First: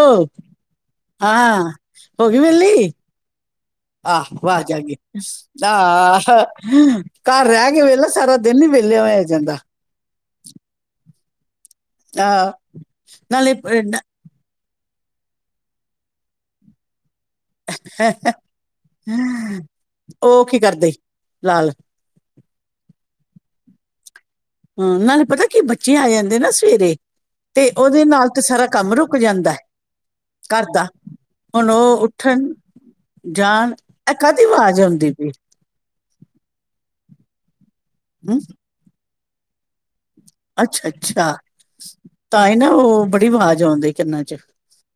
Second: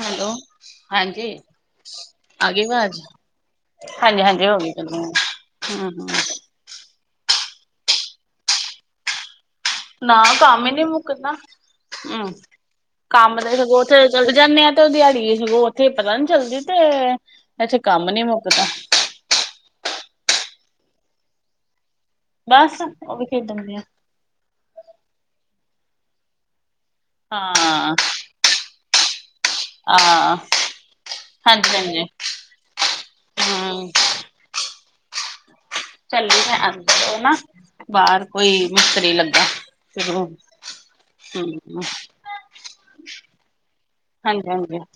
Hello ਹਾਂਜੀ ਹਾਂ ਹੋ ਆ ਗਈ ਵੇਲੀ ਵਾਜ਼। ਆਹ ਅਵਾਜ਼ ਆ ਗਈ ਹੂੰ ਆ। ਘਰ ਰਹਿ ਕੇ ਵੇਖ ਲੈ ਸਾਰਾ ਦਿਨ ਨੀ ਵਿਹਲਿਆ ਹੋਇਆ ਜਾਂਦਾ। ਕਿਦਾਂ ਹੁ ਆਹ ਕੰਮ ਨਾਲੇ ਤੇ ਸਗੋਂ ਅਹ ਉਥੇ ਚਲੇ ਜਾਨੇ ਆ ਉਥੇ ਦਿਹਾੜੀ ਸਗੋਂ ਉੱਥੇ ਪਤਾ ਨੀ ਚੱਲਦੀ ਤੇ ਇੱਥੇ ਕੰਮ ਨੀ ਮੁੱਕਦਾ। ਨ- ਉਹ ਕੀ ਕਰਦੇ ਈ ਲਾਲ। ਬਸ ਉਹ ਵੀ ਖੇਡਣ ਡਿਆ। ਹੂ, ਨਾਲੇ ਪਤਾ ਕੀ ਬੱਚੇ ਆ ਜਾਂਦੇ ਨਾ ਸਵੇਰੇ ਤੇ ਹਾਂ ਉਹਦੇ ਨਾਲ ਤੇ ਸਾਰਾ ਕੰਮ ਰੁਕ ਹਾਂ ਘਰਦਾ ਹੁਣ ਹਾਂਜੀ ਉਹ ਹਾਂਜੀ ਉੱਠਣ ਜਾਣ, ਹੂੰ ਇਹ ਕਾਦੀ ਆਵਾਜ਼ ਆਉਂ। ਚੱਲੀ ਮੈਂ ਅੰਦਰ ਉ ਨਾ, ਬਾਹਰ ਹਮ? ਕੋਈ ਮਿਸਤਰੀ ਲੱਗ [unintelligible] ਅੱਛਾ ਅੱਛਾ, ਹੂੰ ਤਾਂ ਹੀ ਨਾ ਉਹ ਬੜੀ ਆਵਾਜ਼ ਆਉਣ ਡਹੀ ਕੰਨਾਂ ਚ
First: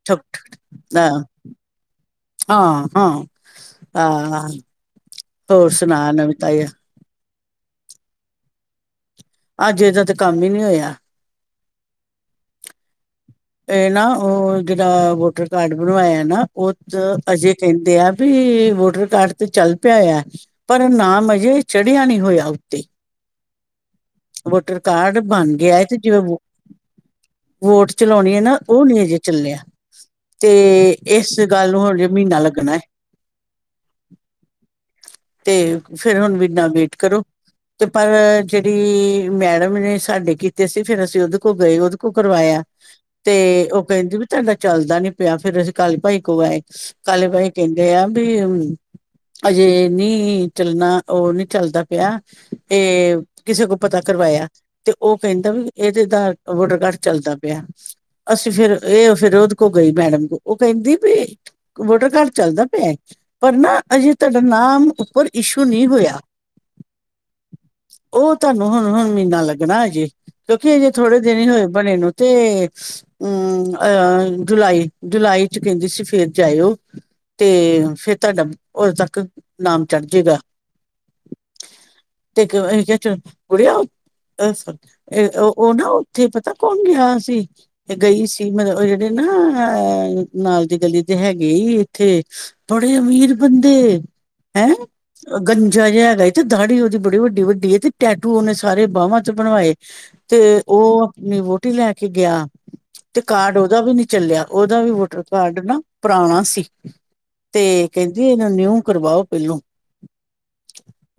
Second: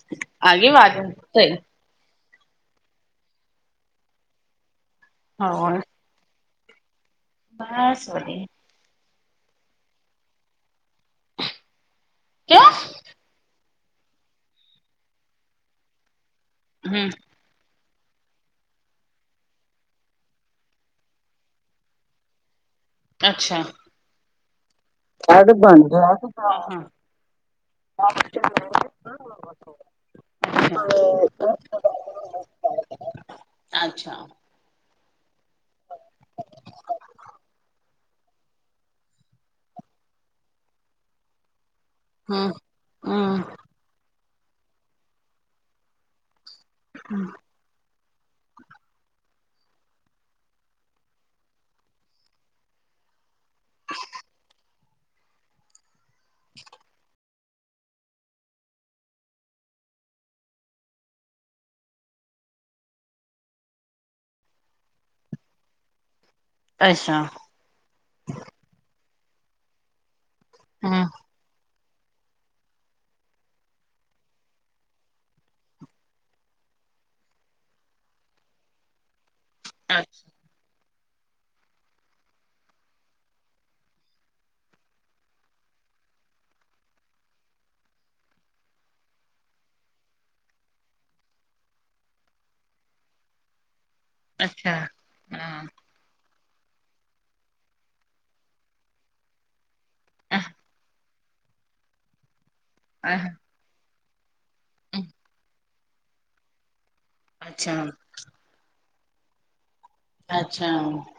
ਠੁਕ ਠੁਕ ਬੜੀ ਆਵਾਜ਼ [unintelligible] ਹਾਂ ਹਾਂ, ਅਹ ਹੋਰ ਸੁਣਾ ਨਵੀ ਤਾਜ਼ੀਆਂ? ਬਸ ਵਧੀ ਅੱਜ ਇਹਦਾ ਤੇ ਕੰਮ ਈ ਨੀ ਹੋਇਆ। ਕਿਉ? ਏ ਨਾ ਉਹ ਜਿਹੜਾ ਵੋਟਰ ਕਾਰਡ ਬਣਵਾਇਆ ਨਾ ਉਹ ਹੂੰ ਅਜੇ ਕਹਿੰ ਦੇ ਆ ਵੀ ਵੋਟਰ ਕਾਰਡ ਤੇ ਚੱਲ ਪਿਆ ਐ, ਪਰ ਨਾਮ ਅਜੇ ਚੜਿਆ ਨਹੀਂ ਹੋਇਆ ਉੱਤੇ। ਅੱਛਾ। ਵੋਟਰ ਕਾਰਡ ਬਣ ਗਿਆ ਹੈ ਤੇ ਜਿਵੇਂ ਵੋਟ ਚਲਾਉਣੀ ਐ ਨਾ ਉਹ ਨੀ ਅਜੇ ਚੱਲਿਆ। ਤੇ ਏਸ ਗੱਲ ਨੂੰ ਹੁਣ ਮਹੀਨਾ ਲੱਗਣਾ ਏ। ਅੱਛਾ। ਤੇ ਫੇਰ ਹੁਣ ਮਹੀਨਾ ਵੇਟ ਕਰੋ ਤੇ ਪਰ ਜਿਹੜੀ ਮੈਡਮ ਨੇ ਸਾਡੇ ਕੀਤੇ ਸੀ ਫੇਰ ਅਸੀਂ ਉਹਦੇ ਕੋਲ ਗਏ ਉਹ ਤੋਂ ਹੂੰ ਕਰਵਾਇਆ ਤੇ ਹੂੰ ਉਹ ਕਹਿੰਦੀ ਵੀ ਤੁਹਾਡਾ ਚੱਲਦਾ ਨੀ ਪਿਆ ਫੇਰ ਅਸੀਂ ਕਾਲੇ ਭਾਈ ਕੋਲ ਆਏ। ਕਾਲੇ ਬਾਈ ਕਹਿੰਦੇ ਆ ਵੀ ਅਜੇ ਨੀ ਚੱਲਨਾ, ਉਹ ਨੀ ਚੱਲਦਾ ਪਿਆ ਇਹ ਕਿਸ ਪਤਾ ਕਰਵਾਇਆ ਤੇ ਉਹ ਕਹਿੰਦਾ ਵੀ ਇਹਦੇ ਦਾ ਵੋਟਰ ਕਾਰਡ ਚੱਲਦਾ ਪਿਆ, ਅਸੀਂ ਫੇਰ ਇਹ ਫੇਰ ਉਹਦੇ ਕੋਲ ਗਈ ਮੈਡਮ ਕੋਲ, ਉਹ ਕਹਿੰਦੀ ਪੀ ਵੋਟਰ ਕਾਰਡ ਚਲ ਚਲਦਾ ਪਿਆ ਏ, ਪਰ ਨਾ ਅਜੇ ਤੁਹਾਡਾ ਨਾਮ ਉੱਪਰ ਇਸ਼ੂ ਨੀ ਹੋਇਆ। ਅੱਛਾ। ਉਹ ਤੁਹਾਨੂੰ ਹੁਣ ਹੁਣ ਮਹੀਨਾ ਲੱਗਣਾ ਅਜੇ ਕਿਉਂਕਿ ਅਜੇ ਹੂੰ ਥੋੜੇ ਦਿਨ ਹੀ ਹੋਏ ਬਣੇ ਨੂੰ ਤੇ ਊ ਅ ਜੁਲਾਈ ਜੁਲਾਈ ਚ ਕਹਿੰਦੀ ਸੀ ਫੇਰ ਜਾਇਓ ਤੇ ਫੇਰ ਤੁਹਾਡਾ ਉਦੋਂ ਤੱਕ ਨਾਮ ਚੜ ਜੇਗਾ ਤੇ ਅਸੀਂ ਕਿਹਾ ਚਲ ਕਿ [unintelligible] ਅ ਉਹ ਨਾ ਉੱਥੇ ਪਤਾ ਕੌਣ ਗਿਆ ਸੀ ਤੇ ਗਈ ਸੀ ਮਤਲਬ ਉਹ ਜਿਹੜੇ ਏ ਨਾ ਨਾਲ ਦੀ ਗਲੀ ਤੇ ਹੈਗੇ ਹੀ ਇੱਥੇ ਬੜੇ ਅਮੀਰ ਬੰਦੇ ਅੱਛਾ ਹੈਂ ਹਾਂ ਗੰਜਾ ਜਿਹਾ ਹੈਗਾ ਤੇ ਦਾੜੀ ਉਹਦੀ ਬੜੀ ਵੱਡੀ ਵੱਡੀ ਏ ਤੇ ਟੈਟੂ ਉਹਨੇ ਸਾਰੇ ਬਾਹਵਾਂ ਚ ਬਣਵਾਏ, ਤੇ ਉਹ ਅਪਨੀ ਵੋਹਟੀ ਲੈ ਕੇ ਗਿਆ। ਤੇ ਕਾਰਡ ਉਹਦਾ ਵੀ ਨਹੀਂ ਚੱਲਿਆ, ਉਹਦਾ ਵੀ ਵੋਟਰ ਕਾਰਡ ਨਾ ਪੁਰਾਣਾ ਸੀ। ਅੱਛਾ ਤੇ ਕਹਿੰਦੀ ਇਹਨੂੰ ਨਿਊ ਕਰਵਾਓ ਪਹਿਲੋਂ। ਅੱਛਾ।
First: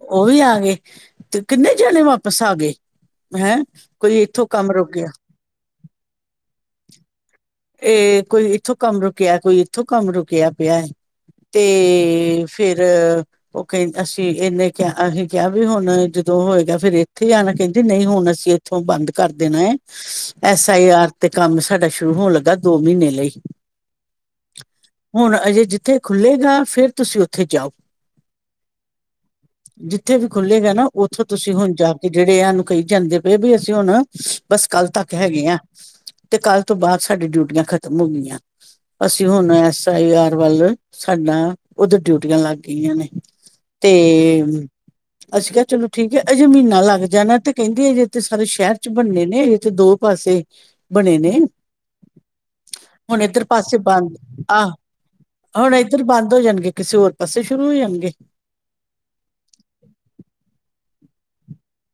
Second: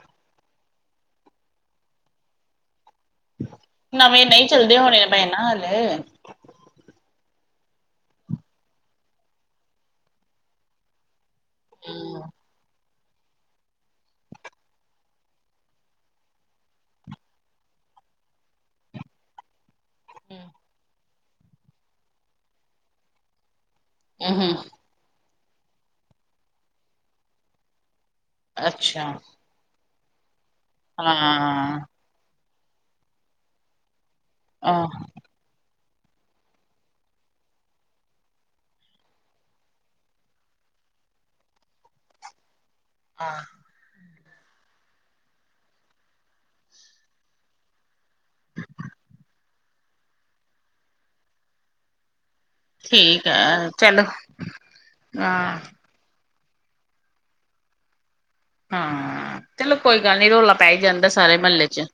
ਉਹ ਵੀ ਆ ਗਏ ਤੇ ਕਿੰਨੇ ਜਾਣੇ ਵਾਪਿਸ ਆ ਗੇ? ਹੈਂ ਕੋਈ ਨਵੇਂ ਇੱਥੋਂ ਨਹੀਂ ਕੰਮ ਚੱਲਦੇ ਰੁਕ ਹੋਣੇ ਗਿਆ ਪਏ ਨਾ ਹਾਲੇ ਏ ਕੋਈ ਇੱਥੋਂ ਕੰਮ ਰੁਕਿਆ, ਕੋਈ ਇੱਥੋਂ ਕੰਮ ਰੁਕਿਆ ਪਿਐ ਤੇ ਫੇਰ ਓ ਕ ਅਸੀਂ ਏਨੇ ਕਿਆ ਅਸੀ ਕਿਆ ਵੀ ਹੁਣ ਦੋਂ ਹੋਏਗਾ ਫੇਰ ਇੱਥੇ ਆਣਾ ਕਹਿੰਦੇ ਨਈ ਹੁਣ ਅਸੀਂ ਇੱਥੋਂ ਬੰਦ ਕਰ ਦੇਣਾ ਏ ਐਸ ਆਈ ਆਰ ਤੇ ਕੰਮ ਸਾਡਾ ਸ਼ੁਰੂ ਹੋਣ ਲੱਗਾ ਦੋ ਮਹੀਨੇ ਲਈ ਅ ਹ ਹੁਣ ਅਜੇ ਜਿੱਥੇ ਖੁੱਲੇਗਾ, ਫੇਰ ਤੁਸੀਂ ਉੱਥੇ ਜਾਓ ਅੱਛਾ। ਜਿੱਥੇ ਵੀ ਖੁੱਲੇਗਾ ਨਾ ਉੱਥੋਂ ਤੁਸੀਂ ਹੁਣ ਹਾਂ ਜਾ ਕੇ ਜੇੜ੍ਹੇ ਐਨੂੰ ਕਈ ਜਾਂਦੇ ਪਏ ਵੀ ਅਸੀਂ ਹੁਣ ਬਸ ਕੱਲ ਆਹ ਤੱਕ ਹੈਗੇ ਆ ਤੇ ਕੱਲ ਤੋਂ ਬਾਦ ਸਾਡੀ ਡਿਊਟੀਆਂ ਖਤਮ ਹੋ ਗਈਆਂ। ਅਸੀਂ ਹੁਣ ਐਸ ਆਈ ਆਰ ਵੱਲ ਸਾਡਾ ਉੱਧਰ ਡਿਊਟੀਆਂ ਲੱਗ ਗਈਆਂ ਨੇ ਤੇ ਅਸੀਂ ਕਿਹਾ ਚਲੋ ਠੀਕ ਏ ਅਜੇ ਮਹੀਨਾ ਲੱਗ ਜਾਣਾ ਤੇ ਕਹਿਦੇ ਅਜੇ ਤੇ ਸਾਰੇ ਸ਼ਹਿਰ ਚ ਬੰਨੇ ਨੇ ਅਜੇ ਤੇ ਦੋ ਪਾਸੇ ਬਣੇ ਨੇ। ਬ [inaudible] ਹੁਣ ਠੀਕ ਇੱਧਰ ਹੈ ਪਾਸੇ ਚਲੋ ਬੰਦ ਆ ਹਾਂ ਹੁਣ ਇੱਧਰ ਬੰਦ ਹੋ ਜਾਣ ਕਿਸੇ ਹੋਰ ਪਾਸੇ ਸ਼ੁਰੂ ਹੋ ਜਾਣਗੇ। ਹਾਂ ਚਲੋ ਕੋਈ ਗੱਲ ਨੀ ਰੌਲਾ ਪੈ ਈ ਜਾਂਦਾ ਸਾਰੇ ਮਹੱਲੇ ਚ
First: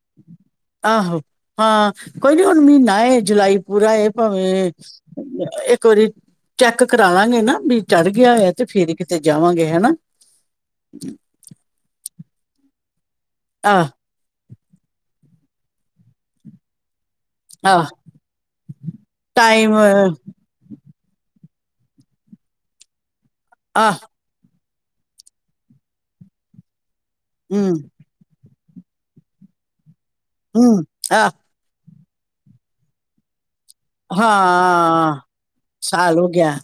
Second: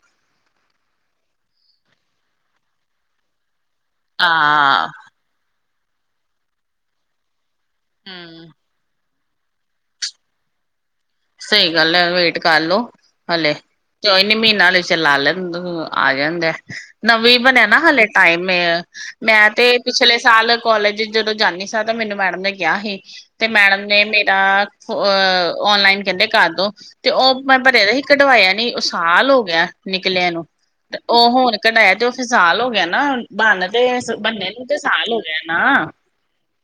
ਆਹੋ ਹਾਂ ਕੋਈ ਨੀ ਹੁਣ ਮਹੀਨਾ ਏ ਜੁਲਾਈ ਪੂਰਾ ਏ ਭਾਵੇਂ ਹਾਂ ਇੱਕ ਵਾਰੀ ਚੈੱਕ ਕਰਾ ਲਾਂਗੇ ਨਾ ਚੜ੍ਹ ਗਿਆ ਹੂੰ ਹੋਇਆ ਤੇ ਫੇਰ ਕਿਤੇ ਜਾਵਾਂਗੇ ਹੈਨਾ। ਸਈ ਗੱਲ ਏ ਵੇਟ ਕਰਲੋ ਹਲੇ ਆਹ ਕੋਈ ਨੀ ਮਹੀਨਾ ਹਲੇ ਚਲਾ ਲੈ ਆ ਜਾਂਦਾ। ਨਵੀਂ ਬਣਿਆ ਨਾ ਆਹ ਹਾਲੇ ਟਾਈਮ ਏ ਮੈਂ ਤੇ ਟਾਈਮ ਪਿਛਲੇ ਆਹ ਸਾਲ ਕਾਲਜ ਜਦੋਂ ਜਾਂਨੀ ਸਾ ਤੇ ਮੈਨੂੰ ਮੈਡਮ ਨੇ ਕਿਹਾ ਸੀ ਤੇ ਮੈਡਮ ਨੇ ਮੇਰਾ ਅ ਓਨਲਾਈਨ ਜੈਂਦੇ ਕਰਦੋ ਤੇ ਉਹ ਮੈਂ ਹਮ ਭਰਿਆਦਾ ਸੀ ਕਢਵਾਇਆ ਨੀ ਉਹ ਸਾਲ ਹੋ ਗਿਆ [inaudible] ਨਿਕਲਿਆ ਨੂੰ ਹਮ ਤੇ ਓ ਆਹ ਹੁਣ ਕਢਾਇਆ ਤੇ ਓਹ ਫਿਰ ਸਾਲ ਹੋ ਗਿਆ ਨਾ ਬਾਨ ਹਾਂ ਆ ਸਾਲ ਹੋ ਗਿਆ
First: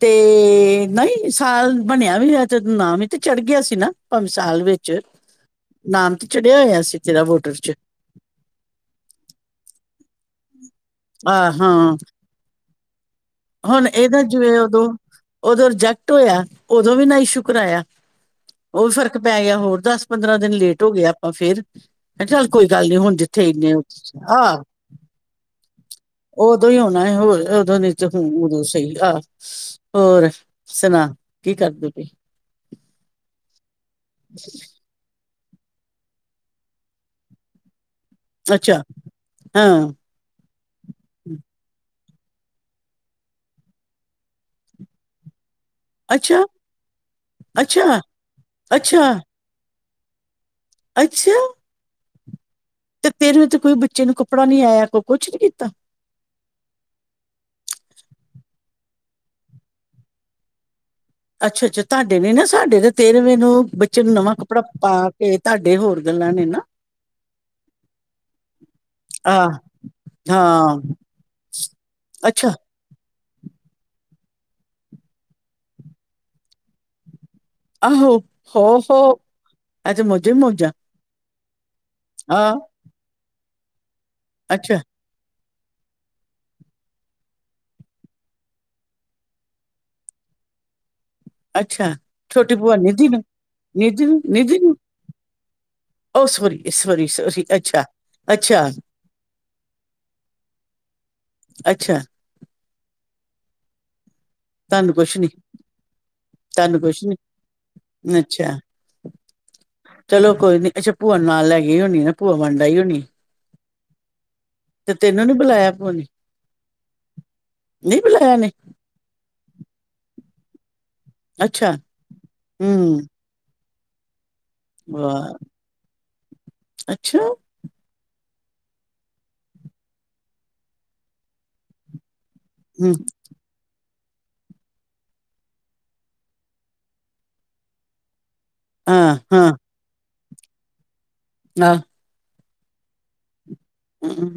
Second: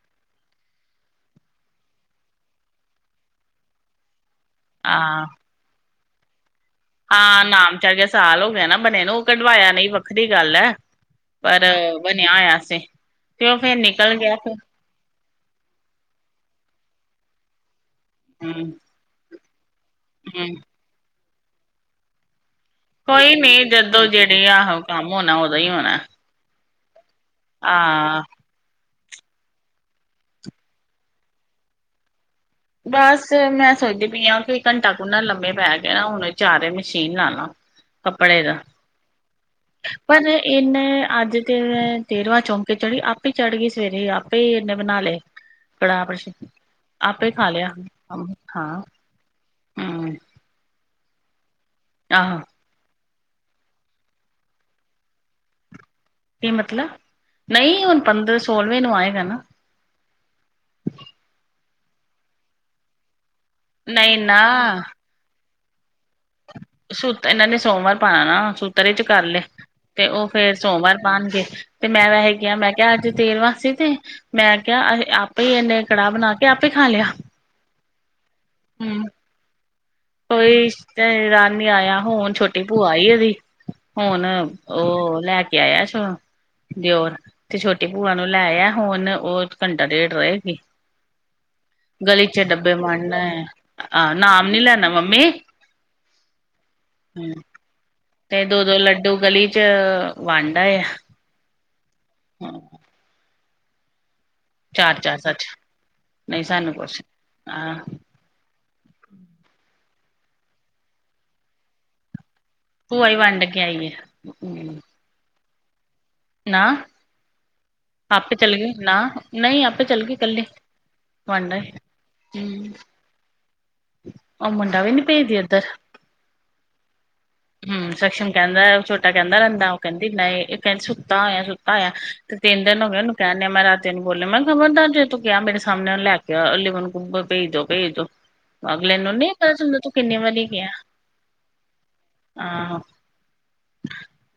ਤੇ ਨਈ ਸਾਲ ਬਨਿਆ ਵੀ ਹੋਆ ਤੇ ਨਾਂ ਵੀ ਤੇ ਚੜ੍ਹ ਗਿਆ ਸੀ ਨਾ ਭਾਵੇਂ ਸਾਲ ਵਿੱਚ ਹਾਂ ਨਾਮ ਤੇ ਚ ਚੜਿਆ ਹੋਇਆ ਸੀ ਤੇਰਾ ਹਾਂ ਵੋਟਰ ਨਾਮ ਚੜ ਗਿਆ ਸਾਲ ਹੋ ਗਿਆ ਨਾ ਬਣੇ ਨੂੰ ਓਹ ਕਢਵਾਇਆ ਨੀ ਵੱਖਰੀ ਗੱਲ ਏ ਆਹ ਪਰ ਹਾਂ ਵਨਿਆ ਹੋਇਆ ਸੀ। ਤੇ ਉਹ ਫੇਰ ਹੁਣ ਨਿਕਲ ਏਦਾ ਗਿਆ ਫਿਰ ਜਿਵੇਂ ਓਦੋਂ ਓਦੋਂ ਰਿਜੈਕਟ ਹੋਇਆ ਓਦੋਂ ਵੀ ਨ ਇਸ਼ੂ ਕਰਾਇਆ। ਹੂੰ ਓ ਫ਼ਰਕ ਪੈ ਗਿਆ ਹੋਰ ਦਸ ਪੰਦਰਾਂ ਦਿਨ ਹੂੰ ਲੇਟ ਹੋ ਗਿਆ ਆਪਾਂ ਫੇਰ ਚੱਲ ਕੋਈ ਗੱਲ ਨੀ ਹੁਣ ਕੋਈ ਜਿੱਥੇ ਨੀ ਇੰਨੇ ਹੋ ਜਦੋਂ ਜਿਹੜੇ ਆਹ ਆਹੋ ਕੰਮ ਹੋਣਾ ਉਦੋਂ ਹੀ ਹੋਣਾ ਓ ਓਦੋਂ ਈ ਹੋਣਾ ਏ ਹੋਰ ਓਦੋ [unintelligible] [inaudible] ਆਹ [unintelligible] ਆ ਹੋਰ ਸੁਣਾ ਕੀ ਕਰਦੀ ਪਈ ਬਸ ਮੈਂ ਸੋਚਦੀ ਪਈ ਆ ਕਿ ਘੰਟਾ ਕੁ ਨਾ ਲੰਮੇ ਪੈ ਕੇ ਨਾ ਹੁਣੇ ਜਾ ਕੇ ਮਸ਼ੀਨ ਲਾ ਲਾ ਕੱਪੜੇ ਦਾ ਅੱਛਾ ਹਾਂ ਪਰ ਏਨੇ ਅੱਜ ਤੇ ਤੇਰਵਾਂ ਚੌਂਕੇ ਚੜ੍ਹੀ ਆਪੇ ਚੜ੍ਹਗੀ ਸਵੇਰੇ ਈ ਆਪੇ ਈ ਏਨੇ ਬਨਾ ਲੇ। ਕੜਾਹ ਅੱਛਾ ਆਪੇ ਈ ਖਾ ਲਿਆ ਅੱਛਾ ਹਾਂ ਅੱਛਾ ਹੂੰ ਅੱਛਾ। ਆਹ। ਤੇ ਤੇਰੇ ਤੇ ਕੋਈ ਬੱਚੇ ਨੂੰ ਕੱਪੜਾ ਨੀ ਆਇਆ ਕੋ ਕੁਛ ਨੀ ਕੀਤਾ। ਕੀ ਮਤਲਬ ਨਈ ਹੁਣ ਪੰਦਰ ਸੋਲਵੇਂ ਨੂੰ ਆਏਗਾ ਨਾ ਅੱਛਾ-ਅੱਛਾ ਤੁਹਾਡੇ ਵੀ ਨਾ ਸਾਡੇ ਤੇ ਤੇਰਵੇਂ ਨੂੰ ਬੱਚੇ ਨੂੰ ਨਹੀਂ ਨਵਾਂ ਕੱਪੜਾ ਨਾ ਪਾ ਕੇ ਤਹਾਡੇ ਹੋਰ ਗੱਲਾਂ ਨੇ ਨਾ ਸੂਤ ਏਨਾਂ ਨੇ ਸੋਮਵਾਰ ਪਾਣਾ ਨਾ ਸੂਤਰ ਚ ਕਰ ਲੇ ਆਹ ਤੇ ਉਹ ਫੇਰ ਹਾਂ ਸੋਮਵਾਰ ਪਾਣਗੇ ਤੇ ਮੈਂ ਵੇਹੇ ਅੱਛਾ ਕਿਹਾ ਮੈਂ ਕਿਹਾ ਅੱਜ ਤੇਰਵਾਂ ਸੀ ਤੇ ਮੈਂ ਕਿਹਾ ਆਪੇ ਇਹਨੇ ਕੜਾਹ ਬਣਾ ਕੇ ਆਪੇ ਖਾ ਲਿਆ। ਆਹੋ ਸੋ ਹੂੰ, ਸੋ। ਕੋਈ ਤੇ ਰਾਤ [inaudible] ਆਇਆ ਹੁਣ ਆਹ ਛੋਟੀ ਭੂਆ ਆਈ ਉਹਦੀ ਹੁਣ ਅੱਛਾ ਉਹ ਲੈ ਕੇ ਆਇਆ ਦਿਓਰ ਤੇ ਛੋਟੀ ਭੂਆ ਨੂੰ ਲੈ ਇਆ ਹੁਨ ਉਹ ਘੰਟਾ ਡੇਢ ਰਹੇਗੀ। ਅੱਛਾ ਗਲੀ ਚ ਛੋਟੀ ਡੱਬੇ ਭੂਆ ਨਿਧੀ ਵੰਡ ਨੂੰ ਨਿਧੀ ਆਏ ਨੂੰ ਨਾਮ ਨਿਧੀ ਨੀ ਨੂੰ ਲੇਣਾ ਓ ਸੋਰੀ- ਸੋਰੀ - ਸੋਰੀ ਅੱਛਾ। ਤੇ ਅੱਛਾ ਦੋ-ਦੋ ਲੱਡੂ ਗਲੀ ਚ ਵੰਡ ਆਇਆ। ਅੱਛਾ। ਤੁਹਾਨੂੰ ਕੁਛ ਚਾਰ-ਚਾਰ ਨੀ ਸੱਚ। ਨਹੀਂ ਸਾਨੂੰ ਤੁਹਾਨੂੰ ਕੁਛ ਨੀ ਹਾਂ ਅੱਛਾ। ਚਲੋ ਕੋਈ ਨੀ ਅੱਛਾ ਭੂਆ ਨਾਲ ਲੈ ਗਈ ਹੋਣੀ ਆ। ਭੂਆ ਵੰਡ ਆਈ ਹੁਨੀ ਭੂਆ ਹੀ ਵੰਡ ਕੇ ਆਈ ਹੂੰ ਏ, ਤੇ ਤੈਨੂੰ ਨੀ ਬੁਲਾਇਆ ਭੂਆ ਨੇ? ਨਾ, ਨਹੀਂ ਬੁਲਾਇਆ ਆਪੇ ਨੇ ਚੱਲ ਗਈ। ਨਾ ਨਹੀਂ ਆਪੇ ਚੱਲ ਗਈ ਕੱਲੇ। ਵੰਡ ਆਏ। ਅੱਛਾ ਹੂੰ ਉਹ ਮੁੰਡਾ ਵੀ ਨੀ ਭੇਜਦੀ ਵਾਹ ਏਦਰ, ਅੱਛਾ ਹਮ ਸਖਸ਼ਮ ਕਹਿੰਦਾ ਛੋਟਾ ਕਹਿੰਦਾ ਰਹਿੰਦੇ ਉਹ ਕਹਿੰਦੀ ਨਈ ਇਹ ਕਹਿੰਦੀ ਸੁੱਤਾ ਹੋਇਆ ਸੁੱਤਾ ਹੋਇਆ ਤੀਨ ਦਿਨ ਹੋ ਹੂੰ ਗਏ ਨੇ ਉਹਨੂੰ ਕਹਨੇ ਆ ਮੈਂ ਰਾ ਤੇ ਨੀ ਬੋਲਿਆ ਮੈਂ ਕਿਹਾ ਖਬਰਦਾਰ ਜੇ ਤੂੰ ਕਿਹਾ ਮੇਰੇ ਸਾਹਮਣੇ ਲੈ ਕੇ ਆ ਅ ਲਿਵਨ ਭੇਜ ਦੋ-ਭੇਜ ਦੋ। ਅਗਲੇ ਨੂੰ ਹਾਂ ਨੀ ਹਾਂ ਪਤਾ ਚਲਦਾ ਤੂੰ ਕਿੰਨੀ ਵਾਰੀ ਗਿਆ। ਆਹ। ਆਹ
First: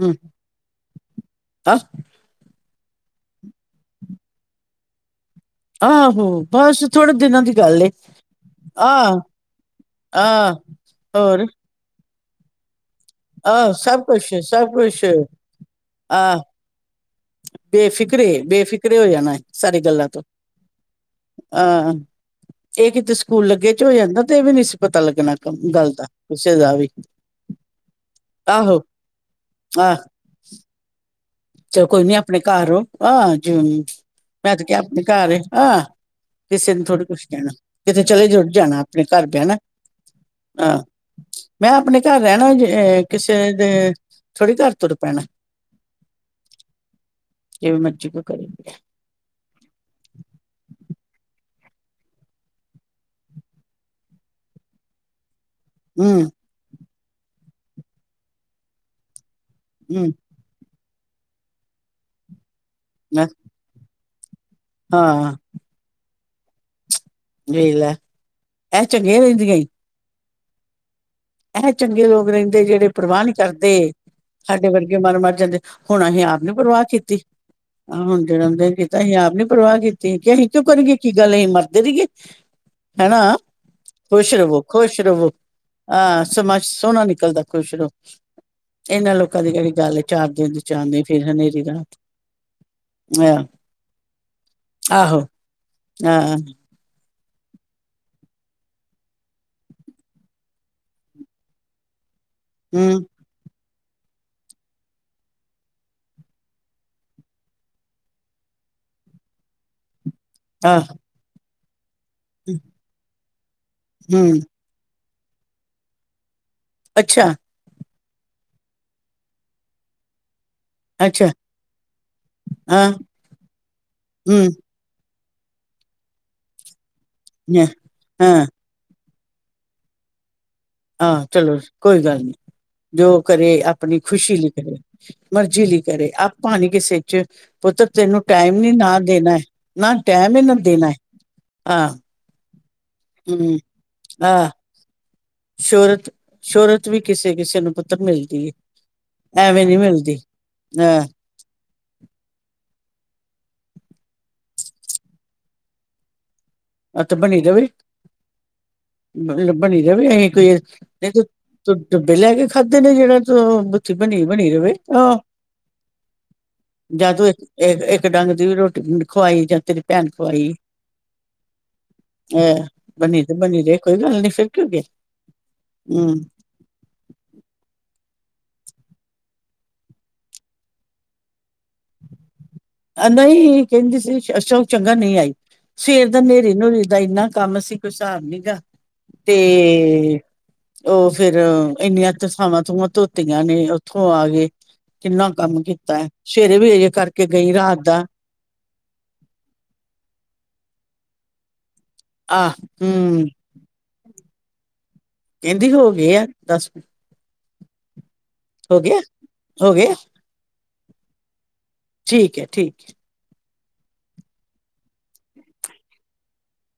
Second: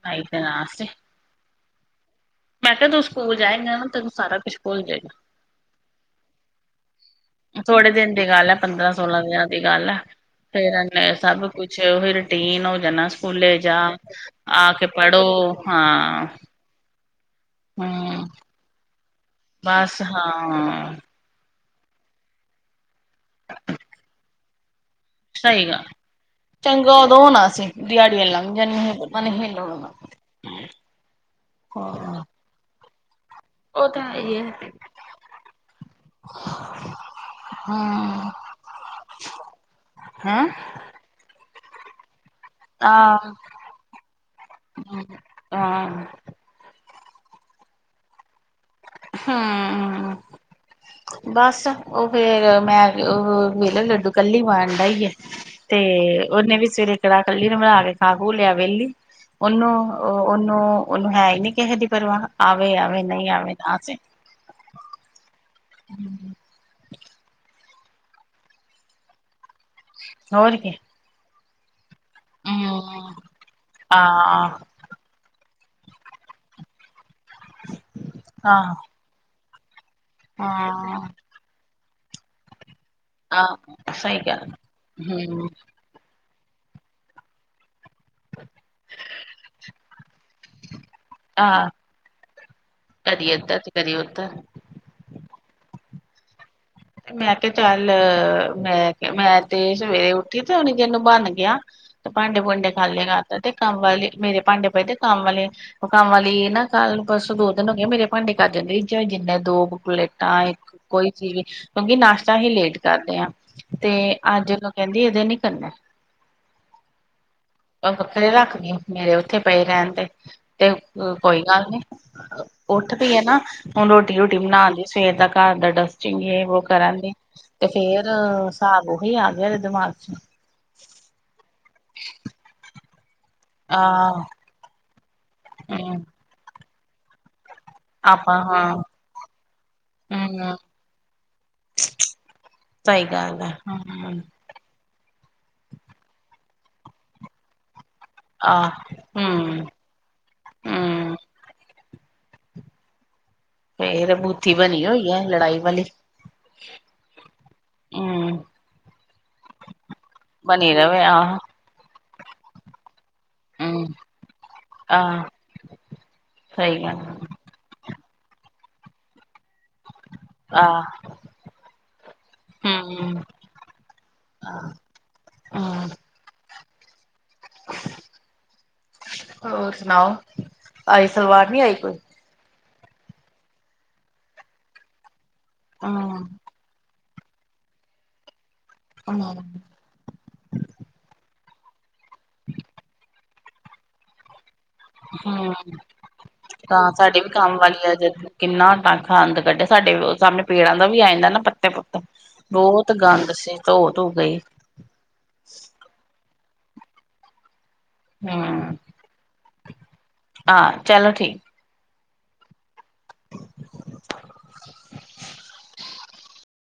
ਪਈ ਤੇ ਨ ਸੇ ਹਾ ਮੈਂ ਕਿਹਾ ਤੂੰ ਸਕੂਲ ਜਾਏਗਾ ਨਾ ਤੈਨੂੰ ਸਾਰਾ ਕੁਛ ਭੁੱਲ ਆਹੋ ਬਸ ਥੋੜੇ ਦਿਨਾਂ ਦੀ ਜੇਗਾ। ਗੱਲ ਏ ਥੋੜੇ ਦਿਨ ਦੀ ਗੱਲ ਹੈ ਪੰਦਰਾਂ ਆਹ ਸੋਲਾਂ ਦਿਨਾਂ ਦੀ ਗੱਲ ਹੈ। ਆਹ ਫੇਰ ਏਨੇ ਸਭ ਹੋਰ ਕੁਛ ਉਹੀ ਰੂਟੀਨ ਹੋ ਜਾਨਾ ਸਕੂਲੇ ਆਹ ਜਾ ਸਭ ਕੁਛ ਆ ਸਭ ਕੇ ਕੁਛ ਪੜ੍ਹੋ, ਹਾਂ। ਹਮ ਬੇਫਿਕਰੇ-ਬੇਫਿਕਰੇ ਹੋ ਜਾਣਾ ਸਾਰੀ ਬਸ ਗੱਲਾਂ ਤੋਂ। ਹਾਂ ਹਾਂ, ਇਹ ਕਿਤੇ ਸਕੂਲ ਲੱਗੇ ਚ ਹੋ ਜਾਂਦਾ ਤੇ ਏ ਵੀ ਪਤਾ ਲੱਗਣਾ ਕੰ ਗੱਲ ਦਾ ਕਿਸੇ ਦਾ ਵੀ, ਚੰਗਾ ਉਦੋਂ ਹੋਣਾ ਸੀ ਦਿਹਾੜੀਆਂ ਆਹੋ। ਆਹ। ਹਮ। ਚਲੋ ਕੋਈ ਨੀ ਅਪਨੇ ਘਰ ਰੌਂ, ਆ ਜੂ ਉਹ ਤਾਂ ਹੈ ਹੀ ਮੈਂ ਤੇ ਹੈ। ਕਿਹਾ ਅਪਨੇ ਘਰ ਏ। ਕਿਸੇ ਨੂੰ ਥੋੜੀ ਕੁਛ ਕਹਿਣਾ ਕਿਤੇ ਚਲੇ ਹਾਂ [unintelligible] ਜਾਣਾ ਆਪਣੇ ਘਰ ਬੇਣਾ। ਹੈਂ। ਮੈਂ ਅਪਨੇ ਘਰ ਰਹਿਣਾ ਜੇ ਆਹ ਕਿਸੇ ਦੇ ਥੋੜ੍ਹੀ ਘਰ ਤੁਰ ਪੈਣੇ ਹਾਂ ਕਿਵੇ ਮਰਜ਼ੀ ਕੋਈ ਕਰੇ ਹਮਮ। ਬਸ, ਉਹ ਫੇਰ ਮੈਂ ਉਹ ਵੇਹਲਾ ਲੱਡੂ ਕੱਲੀ ਵੰਡ ਆਇ ਏ। ਤੇ ਹੂੰ ਉਹਨੇ ਵੀ ਸਵੇਰੇ ਕੜਾਹ ਕੱਲੀ ਬਣਾ ਕੇ ਖਾ ਖੂ ਲਿਆ ਵੇਹਲੀ। ਉਹਨੂੰ- ਹੂੰ ਉਹਨੂੰ-ਉਹਨੂੰ ਹੈ ਈ ਨੀ ਕਿਸੇ ਦੀ ਪਰਵਾਹ ਆਵੇ-ਆਵੇ ਮੈਂ- ਨਹੀਂ ਆਵੇ। ਆਸੇ ਹਾਂ। ਵੇਖ ਲੈ ਇਹ ਚੰਗੀਆਂ ਰਹਿੰਦੀਆਂ ਈ । ਹੋਰ ਕੀ। ਇਹ ਚੰਗੇ ਲੋਕ ਰਹਿੰਦੇ ਹੂੰ ਜਿਹੜੇ ਪ੍ਰਵਾਹ ਨੀ ਕਰਦੇ, ਹਾਂ ਸਾਡੇ ਵਰਗੇ ਮਨ ਮਰ ਜਾਂਦੇ। ਹੁਣ ਅਹੀ ਆਪ ਨੀ ਪਰਵਾਹ ਕੀਤੀ, ਆ ਹੁਣ ਜਹੜਮਦਿਨ ਹਾਂ ਕੀਤਾ ਸੀਂ ਆਪ ਨੀ ਪਰਵਾਹ ਕੀਤੀ। ਤੇ ਕਿ ਅਹੀ ਕਿਉ ਕਰੀਏ ਕੀ ਹਾਂ। ਗੱਲ ਅਹੀ ਮਰਦੇ ਰਹੀਏ। ਹੇਨਾ ਆਹ ਸਹੀ ਖੁਸ਼ ਗੱਲ ਰਵੋ ਖੁਸ਼ ਰਵੋ। ਹੂੰ ਹਾਂ, ਸਮਾਂ ਸੋਹਣਾ ਨਿਕਲਦਾ ਖੁਸ਼ ਰੋ ਇਹਨਾਂ ਲੋਕਾਂ ਦੀ ਜੇਹੜੀ ਗੱਲ ਏ ਚਾਰ ਦੇਨ ਦੀ ਚਾਦਨੀ ਫੇਰ ਹਨੇਰੀ ਆਹ ਰਾਤ ਕਦੀ ਆਹ ਏਦਰ ਤੇ ਕਦੀ ਉਧਰ ਆਹੋ ਆਹ ਮੈਂ ਕਿਹਾ ਚੱਲ, ਮੈਂ ਕਿਹਾ ਮੈਂ ਤੇ ਸਵੇਰੇ ਉੱਠੀ ਤੇ ਉਹਨੇ [unintelligible] ਨੂੰ ਬੰਨ ਗਿਆ। ਭਾਂਡੇ ਭੁਡੇ ਖਾਲੀ ਹਮ ਕਰਤੇ ਤੇ, ਕੰਮ ਵਾਲੀ ਮੇਰੇ ਭਾਂਡੇ ਪਏਦੇ ਕੰਮ ਵਾਲੀ ਕੰਮ ਵਾਲੀ ਨਾ ਕੱਲ ਬਸ ਦੋ ਦਿਨ ਹੋ ਗਏ ਮੇਰੇ ਭਾਂਡੇ ਕਰਦੇ। ਜਾਂ ਜਿੰਨੇ ਦੋ ਕੁਲੇ, ਤਾਂ ਇੱਕ ਆਹ ਕੋਈ ਚੀਜ਼, ਕਿਉਂਕਿ ਨਾਸ਼ਤਾ ਅਸੀਂ ਲੇਟ ਕਰਦੇ ਆ ਤੇ ਹਮ ਅੱਜ ਕੇਹਿੰਦੀ। ਦੇ ਨੀ ਕਰਨੇ, ਅੱਛਾ, ਉਹ ਵੱਖਰੇ ਰੱਖਦੀ, ਮੇਰੇ ਉੱਥੇ ਪਏ ਰਹਿਨ ਦੇ ਤੇ ਅੱਛਾ ਕੋਈ ਗੱਲ ਨੀ ਹਾਂ ਉੱਠ ਪਈ ਐ ਨਾ, ਹੁਨ ਰੋਟੀ ਰੂਟੀ ਹਮ ਬਣਾ ਲੀ ਸਵੇਰ ਤੱਕ, ਘਰ ਦਾ ਡਸਟਿੰਗ ਵੋ ਕਰਾਂਗੇ ਤੇ ਫਿਰ ਹਾਂ ਸਾ ਆ ਗਿਆ ਦਿਮਾਗ ਚ ਹਾਂ ਚਲੋ ਕੋਈ ਗੱਲ ਨੀ ਜੋ ਕਰੇ ਆਪਣੀ ਆਹ ਖੁਸ਼ੀ ਲਈ ਕਰੇ ਮਰਜ਼ੀ ਲਈ ਹਮ ਕਰੇ ਆਪਾਂ ਨੀ ਕਿਸੇ ਚ ਪੁੱਤਰ ਤੈਨੂੰ ਆਪਾਂ ਟਾਈਮ ਨੀ ਹਾਂ ਨਾ ਦੇਣਾ ਹੈ ਨਾ ਟਾਈਮ ਹੀ ਨਾ ਹਮ ਦੇਣਾ ਹੈ ਹਾਂ ਸਹੀ ਗੱਲ ਹੈ ਹਮ ਹੂੰ, ਸ਼ੋਰਤ ਸ਼ੋਹਰਤ ਵੀ ਕਿਸੇ ਕਿਸੇ ਨੂੰ ਪਤਾ। ਮਿਲਦੀ ਆਹ ਹੈ ਹਮ ਐਵੇਂ ਨਹੀਂ ਮਿਲਦੀ ਹਹ ਹਮ ਇਹ ਬੂਥ ਬਣੀ ਹੋਈ ਹੈ ਲੜਾਈ ਵਾਲੀ ਅਤੇ ਬਣੀ ਰਵੇ ਹਮ ਬਣੀ ਰਵੇ ਅਸੀਂ ਕੋਈ ਬਣੀ ਰਵੇ ਆਹ ਤੂੰ ਡੱਬੇ ਲੈ ਕੇ ਖਾਧੇ ਨੇ ਜਿਹੜਾ ਤੂੰ ਹਮ ਬਥੀ ਬਣੀ ਬਣੀ ਰਹੇ ਹਾਂ [unintelligible] ਸਹੀ ਜਾਂ ਗੱਲ ਤੂੰ ਇੱਕ ਇੱਕ, ਡੰਗ ਦੀ ਵੀ ਰੋਟੀ ਖਵਾਈ ਜਾਂ ਤੇਰੀ ਭੈਣ ਖਵਾਈ ਆਹ ਹੈਹ ਹਮ ਬਣੀ ਤੇ ਬਣੀ ਰ ਕੋਈ ਗੱਲ ਨਹੀਂ ਫਿਰ ਕਿਉਕਿ ਹਮ ਹੂੰ, ਹੋਰ ਸੁਣਾਓ? ਆਈ ਸਲਵਾਰ ਨੀ ਆਈ ਕੋਈ ਨਹੀਂ ਕਹਿੰਦੀ ਸੀ ਅਛਾ ਚੰਗਾ ਨਹੀਂ ਆਈ ਸਵੇਰ ਦਾ ਹਮ ਨੇਰੇ ਦਾ ਇੰਨਾ ਕੰਮ ਅਸੀਂ ਕੁਈ ਸਾਬ ਨੀ ਸੀਗਾ ਤੇ ਉਹ ਫਿਰ ਫਿਰ ਇੰਨੀਆਂ ਤਥਾਵਾਂ ਥੂਵਾਂ ਧੋਤੀਆਂ ਨੇ ਉੱਥੋਂ ਆਗੇ ਕਿੰਨਾ ਕੰਮ ਹਮ ਕੀਤਾ ਸਵੇਰੇ ਵੀ ਤਾਂ ਅਜੇ ਸਾਡੇ ਕਰਕੇ ਵੀ ਗਈ ਕੰਮ ਰਾਤ ਵਾਲੀ ਦਾ ਅੱਜ ਕਿੰਨਾ ਟਾਂਖਾ ਅੰਦ ਕੱਢੇ ਸਾਡੇ ਵੀ ਉਹ ਸਾਹਮਣੇ ਪੇੜ ਦਾ ਵੀ ਆ ਜਾਂਦਾ ਨਾ ਪੱਤੇ ਪੁੱਤੇ ਆਹ ਬਹੁਤ ਹਮ ਗੰਦ ਸੀ ਧੋ ਧੋ ਗਈ। ਕਹਿੰਦੀ ਹੋ ਗਏ ਆ ਦੱਸ ਹੂੰ ਹੋ ਗਿਆ ਆ ਚਲੋ ਠੀਕ, ਠੀਕ ਹੈ ਠੀਕ ਹੈ, [unintelligible]